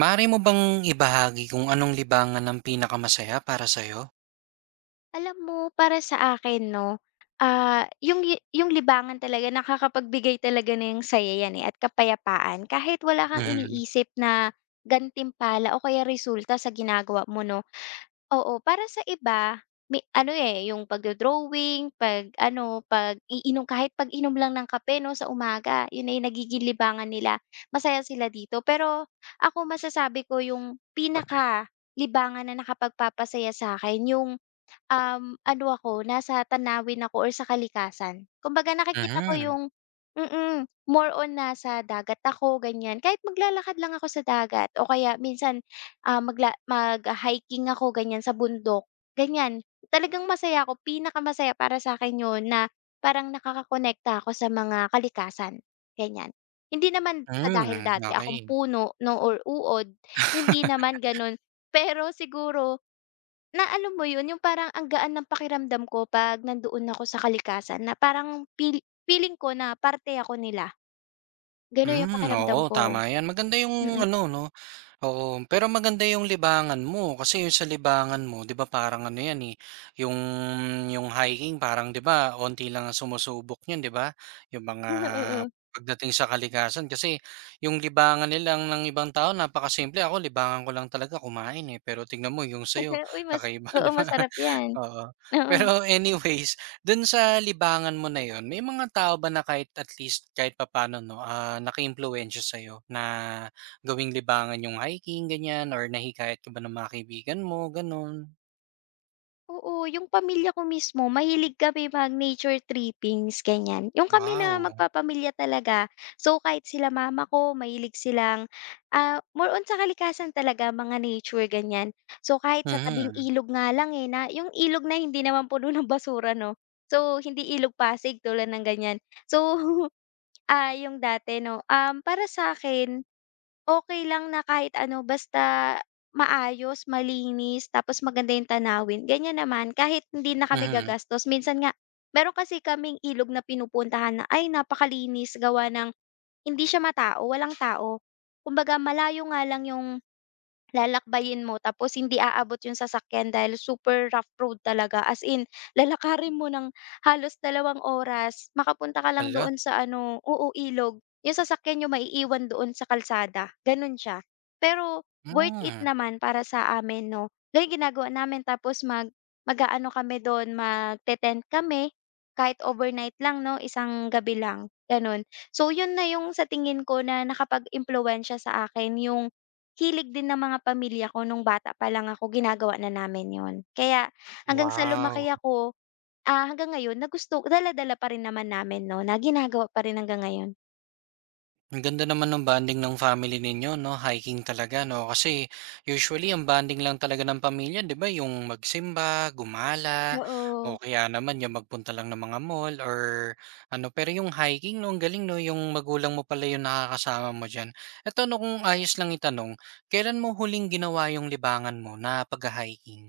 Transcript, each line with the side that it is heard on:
right: Maaari mo bang ibahagi kung anong libangan ang pinakamasaya para sa'yo?
left: Alam mo, para sa akin 'no, yung libangan talaga nakakapagbigay talaga ng saya yan, eh, at kapayapaan kahit wala kang
right: Mhm.
left: iniisip na gantimpala o kaya resulta sa ginagawa mo 'no. Oo, para sa iba may ano, eh, yung pagdo-drawing, pag ano, pag-iinom kahit pag-inom lang ng kape 'no sa umaga, yun ay yung nagiging libangan nila, masaya sila dito. Pero ako masasabi ko yung pinaka libangan na nakapagpapasaya sa akin yung ano, ako nasa tanawin ako or sa kalikasan. Kumbaga nakikita ko
right: Mhm.
left: yung more on nasa dagat ako ganyan, kahit maglalakad lang ako sa dagat o kaya minsan, mag-hiking ako ganyan sa bundok, ganyan. Talagang masaya ako, pinakamasaya para sa akin yun, na parang nakakakonekta ako sa mga kalikasan, ganyan. Hindi naman sa dahil
right: Hmm,
left: dati akong
right: okey.
left: puno 'no or uod, hindi naman gano'n. Pero siguro, na alam mo yun, yung parang ang gaan ng pakiramdam ko 'pag nandoon ako sa kalikasan, na parang feeling ko na parte ako nila, gano'n yung
right: Hmm,
left: pakiramdam
right: oo,
left: ko.
right: tama 'yan. Maganda yung
left: Mm.
right: ano 'no. Oo, pero maganda yung libangan mo kasi yung sa libangan mo 'di ba parang ano 'yan, eh, yung yung hiking parang 'di ba onti lang ang sumusubok niyan 'di ba? Yung mga
left: Oo.
right: pagdating sa kalikasan kasi yung libangan nila ng ibang tao napakasimple, ako libangan ko lang talaga kumain, eh, pero tingnan mo yung sa'yo
left: Uy, mas
right: kakaiba 'di
left: oo,
right: ba?
left: masarap 'yan,
right: Oo.
left: oo.
right: Pero anyways, dun sa libangan mo na yon may mga tao ba na kahit at least kahit papaano 'no, naka-impluwensya sa'yo na gawing libangan yung hiking, ganyan or nahikayat ka ba ng mga kaibigan mo, gano'n?
left: Oo, yung pamilya ko mismo, mahilig kami mag-nature trippings, ganyan. Yung kami na
right: Wow!
left: magpapamilya talaga. So, kahit sila mama ko, mahilig silang, more on sa kalikasan talaga, mga nature, ganyan. So, kahit sa tabing
right: Mhm.
left: ilog nga lang eh, na yung ilog na hindi naman puno ng basura, no? So, hindi ilog Pasig tulad ng ganyan. So, yung dati 'no, para sa akin okay lang na kahit ano basta maayos, malinis, tapos maganda yung tanawin, ganyan naman kahit hindi na kami
right: Mhm.
left: gagastos. Minsan nga meron kasi kaming ilog na pinupuntahan na, ay napakalinis gawa ng hindi siya matao, walang tao. Kumbaga malayo nga lang yung, lalakbayin mo tapos hindi aabot yung sasakyan dahil super rough road talaga, as in lalakarin mo ng halos dalawang oras makapunta ka lang
right: Hala!
left: doon sa ano, oo, ilog. Yung sasakyan niyo maiiwan doon sa kalsada, gano'n siya. Pero worth it
right: Hmm.
left: naman para sa amin 'no. Gano'n ginagawa namin, tapos mag-aano kami doon, magte-tent kami kahit overnight lang 'no, isang gabi lang, gano'n. So 'yun na yung sa tingin ko na nakapag-impluwensiya sa akin. Yung hilig din ng mga pamilya ko, nung bata pa lang ako ginagawa na namin 'yun. Kaya hanggang sa lumaki
right: Wow!
left: ako, hanggang ngayon na gusto, dala-dala pa rin naman namin 'no, na ginagawa pa rin hanggang ngayon.
right: Ang ganda naman ng bonding ng family ninyo 'no, hiking talaga 'no? Kasi usually ang bonding lang talaga ng pamilya 'di ba yung magsimba, gumala, o
left: Oo.
right: kaya naman yung magpunta lang ng mga mall or ano. Pero yung hiking 'no, ang galing 'no, yung magulang mo pala yung nakakasama mo diyan. Eto 'no, kung ayos lang itanong, kailan mo huling ginawa yung libangan mo na pag hiking?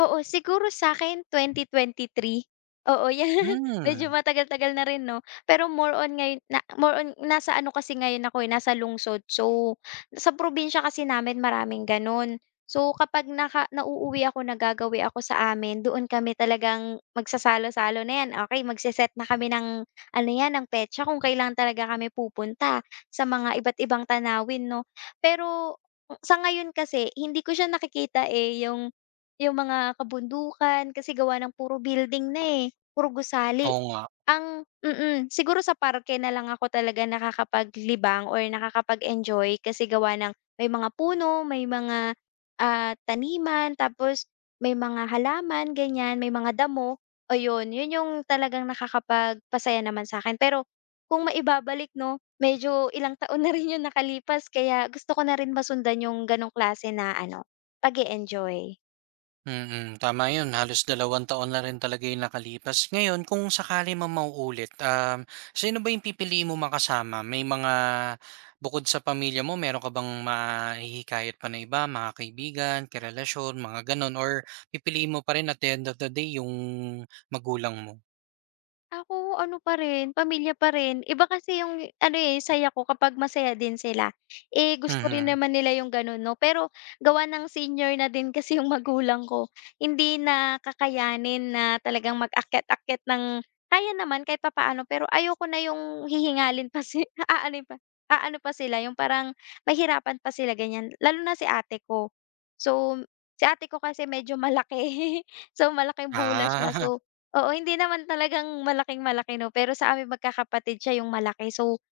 left: Oo, siguro sa'kin three. Oo, 'yan. Medyo
right: Hmm,
left: matagal-tagal na rin 'no, pero more on ngayon na more on nasa ano, kasi ngayon ako, eh, nasa lungsod. So, sa probinsya kasi namin maraming gano'n. So, kapag nauuwi ako, nagagawi ako sa amin, doon kami talagang magsasalo-salo na 'yan. Okey, magse-set na kami ng ano 'yan, ng petsa kung kailan talaga kami pupunta sa mga iba't ibang tanawin 'no. Pero sa ngayon kasi hindi ko siya nakikita, eh, yung mga kabundukan, kasi gawa ng puro building na, eh, puro gusali.
right: oo nga.
left: Ang siguro sa parke na lang ako talaga nakakapaglibang or nakakapag-enjoy, kasi gawa ng may mga puno, may mga, taniman, tapos may mga halaman ganyan, may mga damo, oh, yun. Yun yung talagang nakakapagpasaya naman sa akin. Pero kung maibabalik 'no, medyo ilang taon na rin yung nakalipas, kaya gusto ko na rin masundan yung gano'ng klase na ano, pag enjoy.
right: Mm, tama 'yun. Halos 2 taon na rin talaga 'yung nakalipas. Ngayon kung sakali mang mauulit, sino ba 'yung pipiliin mo makasama? May mga bukod sa pamilya mo meron ka bang mahihikayat pa na iba, mga kaibigan, karelasyon, mga gano'n or pipiliin mo pa rin at the end of the day 'yung magulang mo?
left: Ako ano pa rin, pamilya pa rin. Iba kasi yung ano, eh, saya ko kapag masaya din sila. Eh, gusto rin
right: Mhm.
left: naman nila yung gano'n 'no, pero gawa ng senior na din kasi yung magulang ko, hindi na kakayanin na talagang mag-akyat-akyat ng, kaya naman kahit papaano, pero ayoko na yung hihingalin pa si aanuhin pa, aano pa sila, yung parang mahirapan pa sila ganyan, lalo na si ate ko. So, si ate ko kasi medyo malaki. So, malaking bula siya.
right: Ah,
left: So, oo, hindi naman talagang malaking-malaki 'no, pero sa aming magkakapatid siya yung malaki. So,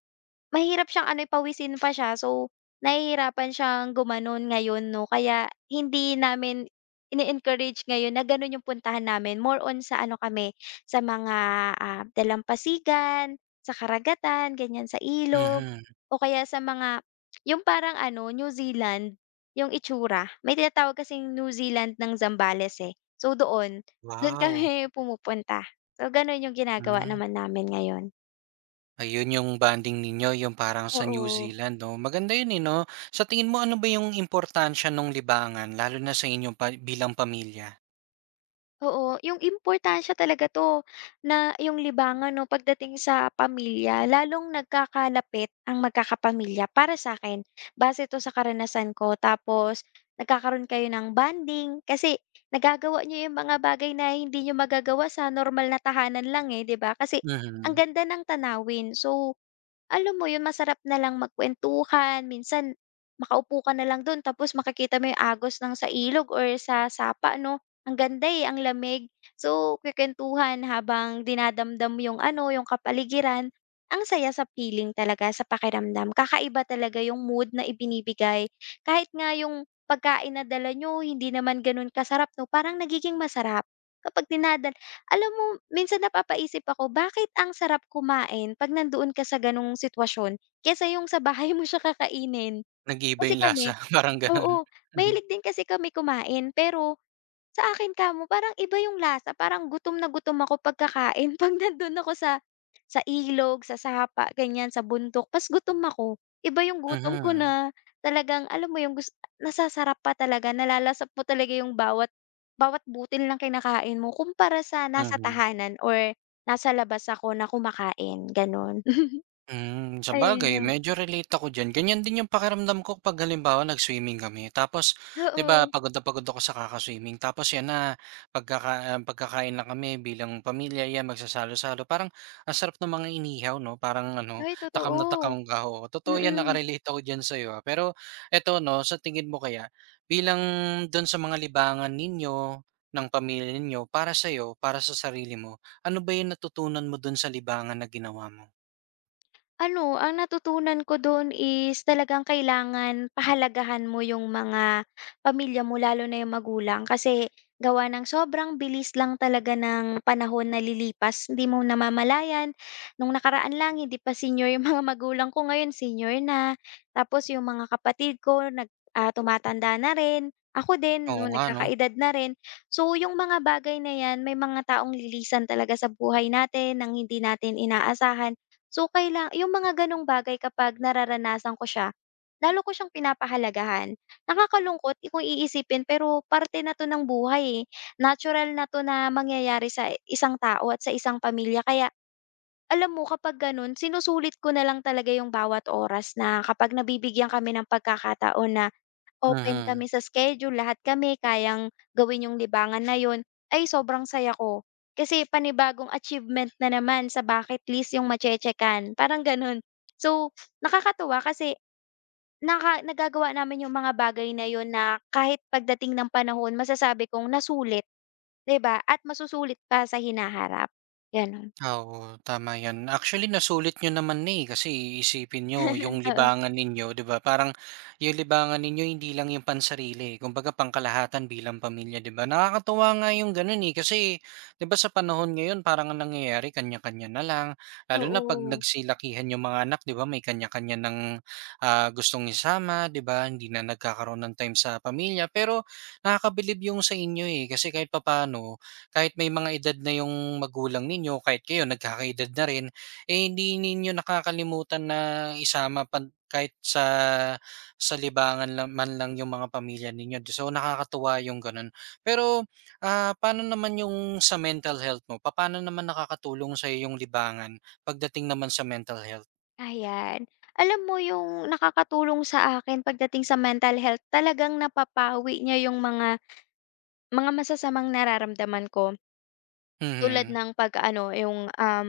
left: mahirap siyang ano, eh, pawisin pa siya. So, nahihirapan siyang gumanon ngayon 'no, kaya hindi namin ini-encourage ngayon na gano'n yung puntahan namin. More on sa ano kami, sa mga, dalampasigan, sa karagatan, ganyan, sa ilog
right: mhm.
left: o kaya sa mga, yung parang ano, New Zealand, yung itsura. May tinatawag kasing New Zealand ng Zambales, eh. So, doon, do'n kami
right: Wow,
left: pumupunta. So, gano'n yung ginagawa
right: hmm.
left: naman namin ngayon.
right: Ayun yung bonding ninyo, yung parang sa New
left: Oo,
right: Zealand 'no, maganda yun, eh, 'no? Sa tingin mo ano ba yung importansya ng libangan lalo na sa inyong pa bilang pamilya?
left: oo. Yung importansya talaga 'to na yung libangan 'no pagdating sa pamilya, lalong nagkakalapit ang magkakapamilya para sa'kin. Base 'to sa karanasan ko, tapos nagkakaroon kayo ng bonding, kasi nagagawa niyo yung mga bagay na hindi niyo magagawa sa normal na tahanan lang, eh, 'di ba? Kasi ang
right: Mhm,
left: ganda ng tanawin. So, alam mo yun, masarap na lang magkuwentuhan, minsan makaupo ka na lang dun, tapos makikita mo yung agos ng sa ilog or sa sapa 'no, ang ganda, eh, ang lamig. So, kukuwentuhan habang dinadamdam yung ano, yung kapaligiran, ang saya sa feeling talaga, sa pakiramdam. Kakaiba talaga yung mood na ibinibigay. Kahit nga yung pagkain na dala niyo hindi naman ganun kasarap 'no, parang nagiging masarap kapag dinada, alam mo, minsan napapaisip ako, bakit ang sarap kumain 'pag nandoon ka sa gano'ng sitwasyon kaysa yung sa bahay mo siya kakainin.
right: nag-iiba
left: Kasi
right: yung lasa
left: kami,
right: parang ganun.
left: oo,
right: Mhm.
left: mahilig din kasi kami kumain, pero sa akin kamo parang iba yung lasa, parang gutom na gutom ako pagkakain 'pag nandun ako sa ilog, sa sapa, ganyan, sa bundok pas gutom ako. Iba yung gutom ko
right: Mhm,
left: na talagang alam mo yung nasasarap pa talaga, nalalasap mo talaga yung bawat bawat butil ng kinakain mo kumpara sa nasa
right: mhm.
left: tahanan or nasa labas ako na kumakain, gano'n.
right: Hmm,
left: Ayun
right: sabagay
left: lang,
right: medyo relate ako diyan. Ganyan din yung pakiramdam ko 'pag halimbawa nag-swimming kami tapos 'di ba
left: oo.
right: pagod na pagod ako sa kaka-swimming tapos 'yan na pagkakain lang kami bilang pamilya 'yan magsasalo-salo parang ang sarap ng mga inihaw 'no, parang ano
left: Ay
right: takam na
left: totoo,
right: takam ka, oo. Totoo 'yan
left: mm.
right: naka-relate ako diyan sa'yo, ah. Pero eto 'no, sa tingin mo kaya bilang dun sa mga libangan ninyo, ng pamilya ninyo, para sa'yo, para sa sarili mo, ano ba yung natutunan mo dun sa libangan na ginawa mo?
left: Ano, ang natutunan ko dun is talagang kailangan pahalagahan mo yung mga pamilya mo, lalo na yung magulang, kasi gawa ng sobrang bilis lang talaga ng panahon na lilipas. Hindi mo namamalayan, nung nakaraan lang hindi pa senior yung mga magulang ko, ngayon senior na. Tapos yung mga kapatid ko tumatanda na rin, ako din
right: Oo
left: no
right: nga 'no.
left: nagkakaedad na rin. So yung mga bagay na yan, may mga taong lilisan talaga sa buhay natin nang hindi natin inaasahan. So, kaila yung mga gano'ng bagay kapag nararanasan ko siya, lalo ko siyang pinapahalagahan. Nakakalungkot kung iisipin, pero parte na 'to ng buhay, eh. Natural na 'to na mangyayari sa isang tao at sa isang pamilya, kaya alam mo kapag gano'n, sinusulit ko na lang talaga yung bawat oras na kapag nabibigyan kami ng pagkakataon na open
right: Mhm.
left: kami sa schedule, lahat kami kayang gawin yung libangan na yun, ay sobrang saya ko. Kasi panibagong achievement na naman sa bucket list yung mache-checkan, parang ganun. So, nakakatuwa kasi naka, nagagawa namin yung mga bagay na yun na kahit pagdating ng panahon, masasabi kong nasulit, 'di ba? At masusulit pa sa hinaharap, gano'n.
right: Oo, tama 'yan. Actually, nasulit niyo naman na, eh, kasi isipin niyo yung libangan ninyo, 'di ba, parang yung libangan ninyo hindi lang yung pansarili, eh, kumbaga pangkalahatan bilang pamilya, 'di ba? Nakakatuwa nga yung gano'n, eh, kasi 'di ba sa panahon ngayon parang ang nangyayari kanya-kanya na lang, lalo
left: Oo,
right: na 'pag
left: oo.
right: nagsilakihan yung mga anak, 'di ba, may kanya-kanya ng, gustong isama, 'di ba, hindi na nagkakaroon ng time sa pamilya. Pero nakakabilib yung sa inyo, eh, kasi kahit papano kahit may mga edad na yung magulang ninyo, kahit kayo nagkakaedad na rin, eh, hindi ninyo nakakalimutan na isama pa kahit sa libangan lang man lang yung mga pamilya ninyo. So, nakakatuwa yung ganun. Pero, paano naman yung sa mental health mo? Paano naman nakakatulong sa yung libangan pagdating naman sa mental health?
left: Ayan. Alam mo yung nakakatulong sa akin pagdating sa mental health, talagang napapawi niya yung mga masasamang nararamdaman ko. Tulad
right: Mhm.
left: ng pag-ano, yung,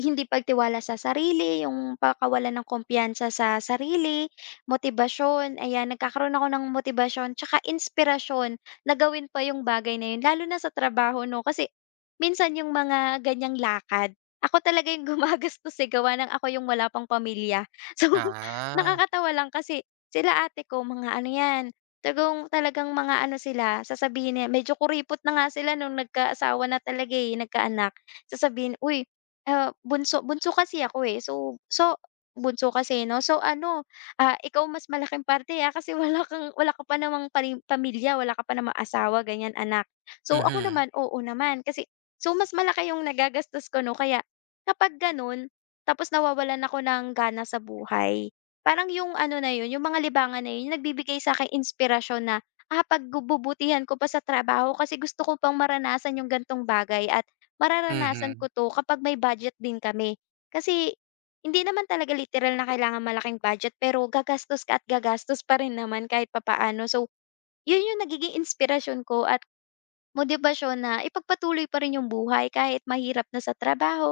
left: hindi pagtiwala sa sarili, yung pagkawalan ng kumpiyansa sa sarili, motibasyon, ayan. Nagkakaroon ako ng motibasyon tsaka inspirasyon na gawin pa yung bagay na yun, lalo na sa trabaho 'no. Kasi minsan yung mga ganiyang lakad, ako talaga yung gumagastos, eh, gawa ng ako yung wala pang pamilya. So,
right: Ah,
left: nakakatawa lang kasi sila ate ko mga ano 'yan, tagong talagang mga ano sila, sasabihin niya medyo kuripot na nga sila nung nagkaasawa na talaga, eh, nagkaanak. Sasabihin, "Uy, bunso," bunso kasi ako, eh. So, bunso kasi 'no. So ano, "Ikaw mas malaking parte, ah, kasi wala kang, wala ka pa namang pamilya, wala ka pa namang asawa, ganyan, anak." So ako
right: mhm,
left: naman, "Oo naman." Kasi so mas malaki yung nagagastos ko 'no, kaya kapag gano'n tapos nawawalan ako ng gana sa buhay, parang yung ano na yun, yung mga libangan na yun, yung nagbibigay sa'kin inspirasyon na, pagbubutihan ko pa sa trabaho kasi gusto ko pang maranasan yung ganitong bagay, at mararanasan
right: mhm,
left: ko 'to kapag may budget din kami. Kasi hindi naman talaga literal na kailangan malaking budget, pero gagastos ka at gagastos pa rin naman kahit papaano. So, yun yung nagiging inspirasyon ko at motibasyon na ipagpatuloy pa rin yung buhay kahit mahirap na sa trabaho,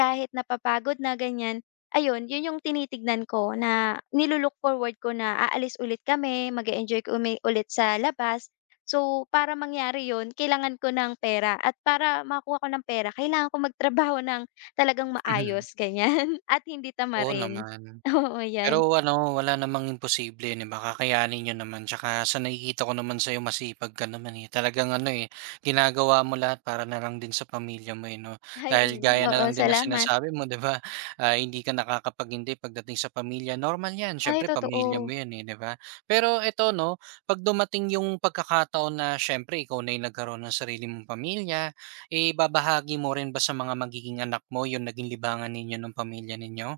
left: kahit napapagod na ganyan. Ayun, yun yung tinitignan ko na nilu-look forward ko, na aalis ulit kami, mag-e-enjoy kami ulit sa labas. So, para mangyari yun, kailangan ko ng pera, at para makakuha ko ng pera, kailangan ko magtrabaho ng talagang
right: mhm.
left: maayos, ganyan, at hindi
right: Oo
left: tamarin.
right: naman.
left: Oo, yan.
right: Pero ano, wala namang imposible 'di ba, kakayanin naman tsaka sa nakikita ko naman sa'yo masipag ka naman, eh. Talagang ano, eh, ginagawa mo lahat para na lang din sa pamilya mo, eh, 'no?
left: Ay,
right: Dahil
left: ayun,
right: gaya na
left: oo,
right: lang din ng
left: salamat.
right: sinasabi mo 'di ba, hindi ka nakakapaghintay pagdating sa pamilya, normal 'yan
left: Ay,
right: siyempre pamilya mo
left: totoo.
right: 'yan, eh, 'di ba? Pero eto 'no, 'pag dumating yung pagkakataon na siyempre ikaw na yung nagkaroon ng sarili mong pamilya, eh, babahagi mo rin ba sa mga magiging anak mo yung naging libangan ninyo nung pamilya ninyo?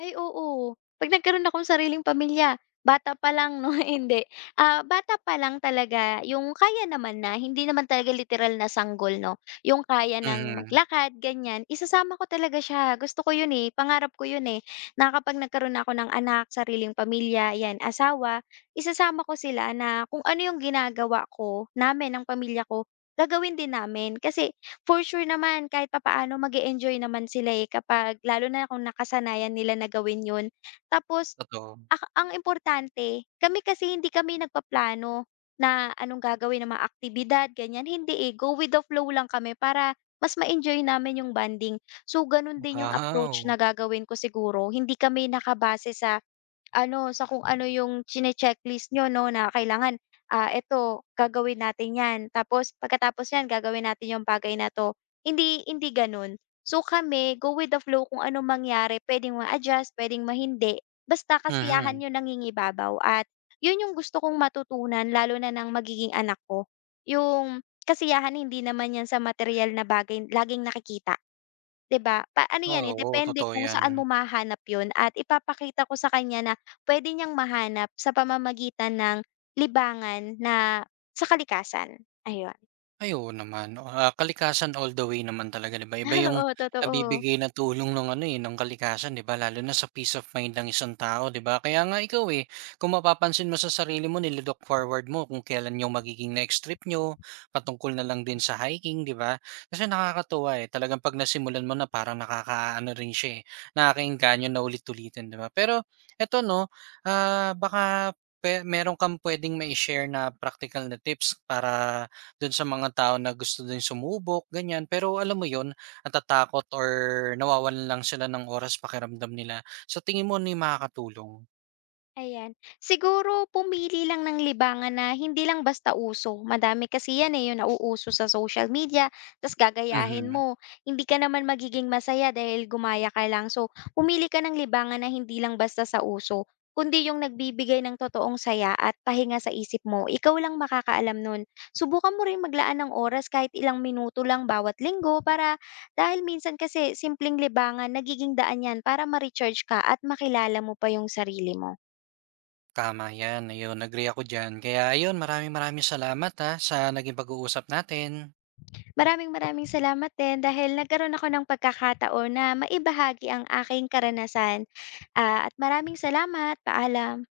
left: Ay oo, 'pag nagkaroon akong sariling pamilya, bata pa lang 'no, hindi. Ah, bata pa lang talaga yung kaya naman na, hindi naman talaga literal na sanggol 'no, yung kaya ng
right: Mhm,
left: maglakad ganyan, isasama ko talaga siya. Gusto ko yun, eh, pangarap ko yun, eh, na kapag nagkaroon ako ng anak, sariling pamilya, 'yan, asawa, isasama ko sila na kung ano yung ginagawa ko, namin ng pamilya ko, gagawin din namin. Kasi for sure naman kahit papaano mag-e-enjoy naman sila, eh, kapag lalo na kung nakasanayan nila na gawin 'yun. Tapos
right: totoo.
left: ang importante, kami kasi hindi kami nagpaplano na anong gagawin ng mga aktibidad ganyan, hindi, eh, go with the flow lang kami para mas ma-enjoy namin yung bonding. So, gano'n din yung approach
right: Wow!
left: na gagawin ko siguro, hindi kami nakabase sa ano, sa kung ano yung chine-checklist niyo 'no, na kailangan, eto gagawin natin 'yan, tapos pagkatapos niyan gagawin natin yung bagay na 'to. Hindi, hindi gano'n. So kami, go with the flow, kung ano mangyari puwedeng ma-adjust, puwedeng mahindi, basta kasiyahan
right: Mhm.
left: yung nangingibabaw, at 'yun yung gusto kong matutunan lalo na ng magiging anak ko. Yung kasiyahan hindi naman 'yan sa material na bagay laging nakikita. 'Di ba? Pa ano 'yan, eh,
right: Oo,
left: depende
right: totoo
left: kung
right: 'yan.
left: saan mo mahanap 'yun, at ipapakita ko sa kanya na puwede niyang mahanap sa pamamagitan ng libangan na sa kalikasan, ayun.
right: Ay, oo naman. Ah, kalikasan all the way naman talaga, 'di ba? Iba yung
left: Oo, totoo.
right: nabibigay na tulong ng ano, eh, ng kalikasan, 'di ba? Lalo na sa peace of mind ng isang tao, 'di ba? Kaya nga ikaw, eh, kung mapapansin mo sa sarili mo, nililook forward mo kung kailan yung magiging next trip nyo, patungkol na lang din sa hiking, 'di ba? Kasi nakakatuwa, eh. Talagang 'pag nasimulan mo na, parang nakakaano rin siya, eh, nakakaengganyo na ulit-ulitin, 'di ba? Pero eto 'no, baka meron kang puwedeng mai-share na practical na tips para dun sa mga tao na gusto din sumubok, ganyan. Pero alam mo yun, natatakot or nawawalan lang sila ng oras pakiramdam nila. Sa tingin mo ano yung makakatulong?
left: Ayan. Siguro pumili lang ng libangan na hindi lang basta uso. Madami kasi yan eh, yung nauuso sa social media, tas gagayahin
right: Mhm.
left: mo. Hindi ka naman magiging masaya dahil gumaya ka lang. So, pumili ka ng libangan na hindi lang basta sa uso, kundi yung nagbibigay ng totoong saya at pahinga sa isip mo. Ikaw lang makakaalam nun. Subukan mo rin maglaan ng oras kahit ilang minuto lang bawat linggo para, dahil minsan kasi simpleng libangan, nagiging daan yan para ma-recharge ka at makilala mo pa yung sarili mo.
right: Tama yan, ayun agree ako diyan. Kaya ayun, maraming maraming salamat ha, sa naging pag-uusap natin.
left: Maraming maraming salamat din dahil nagkaroon ako ng pagkakataon na maibahagi ang aking karanasan. Ah, at maraming salamat. Paalam.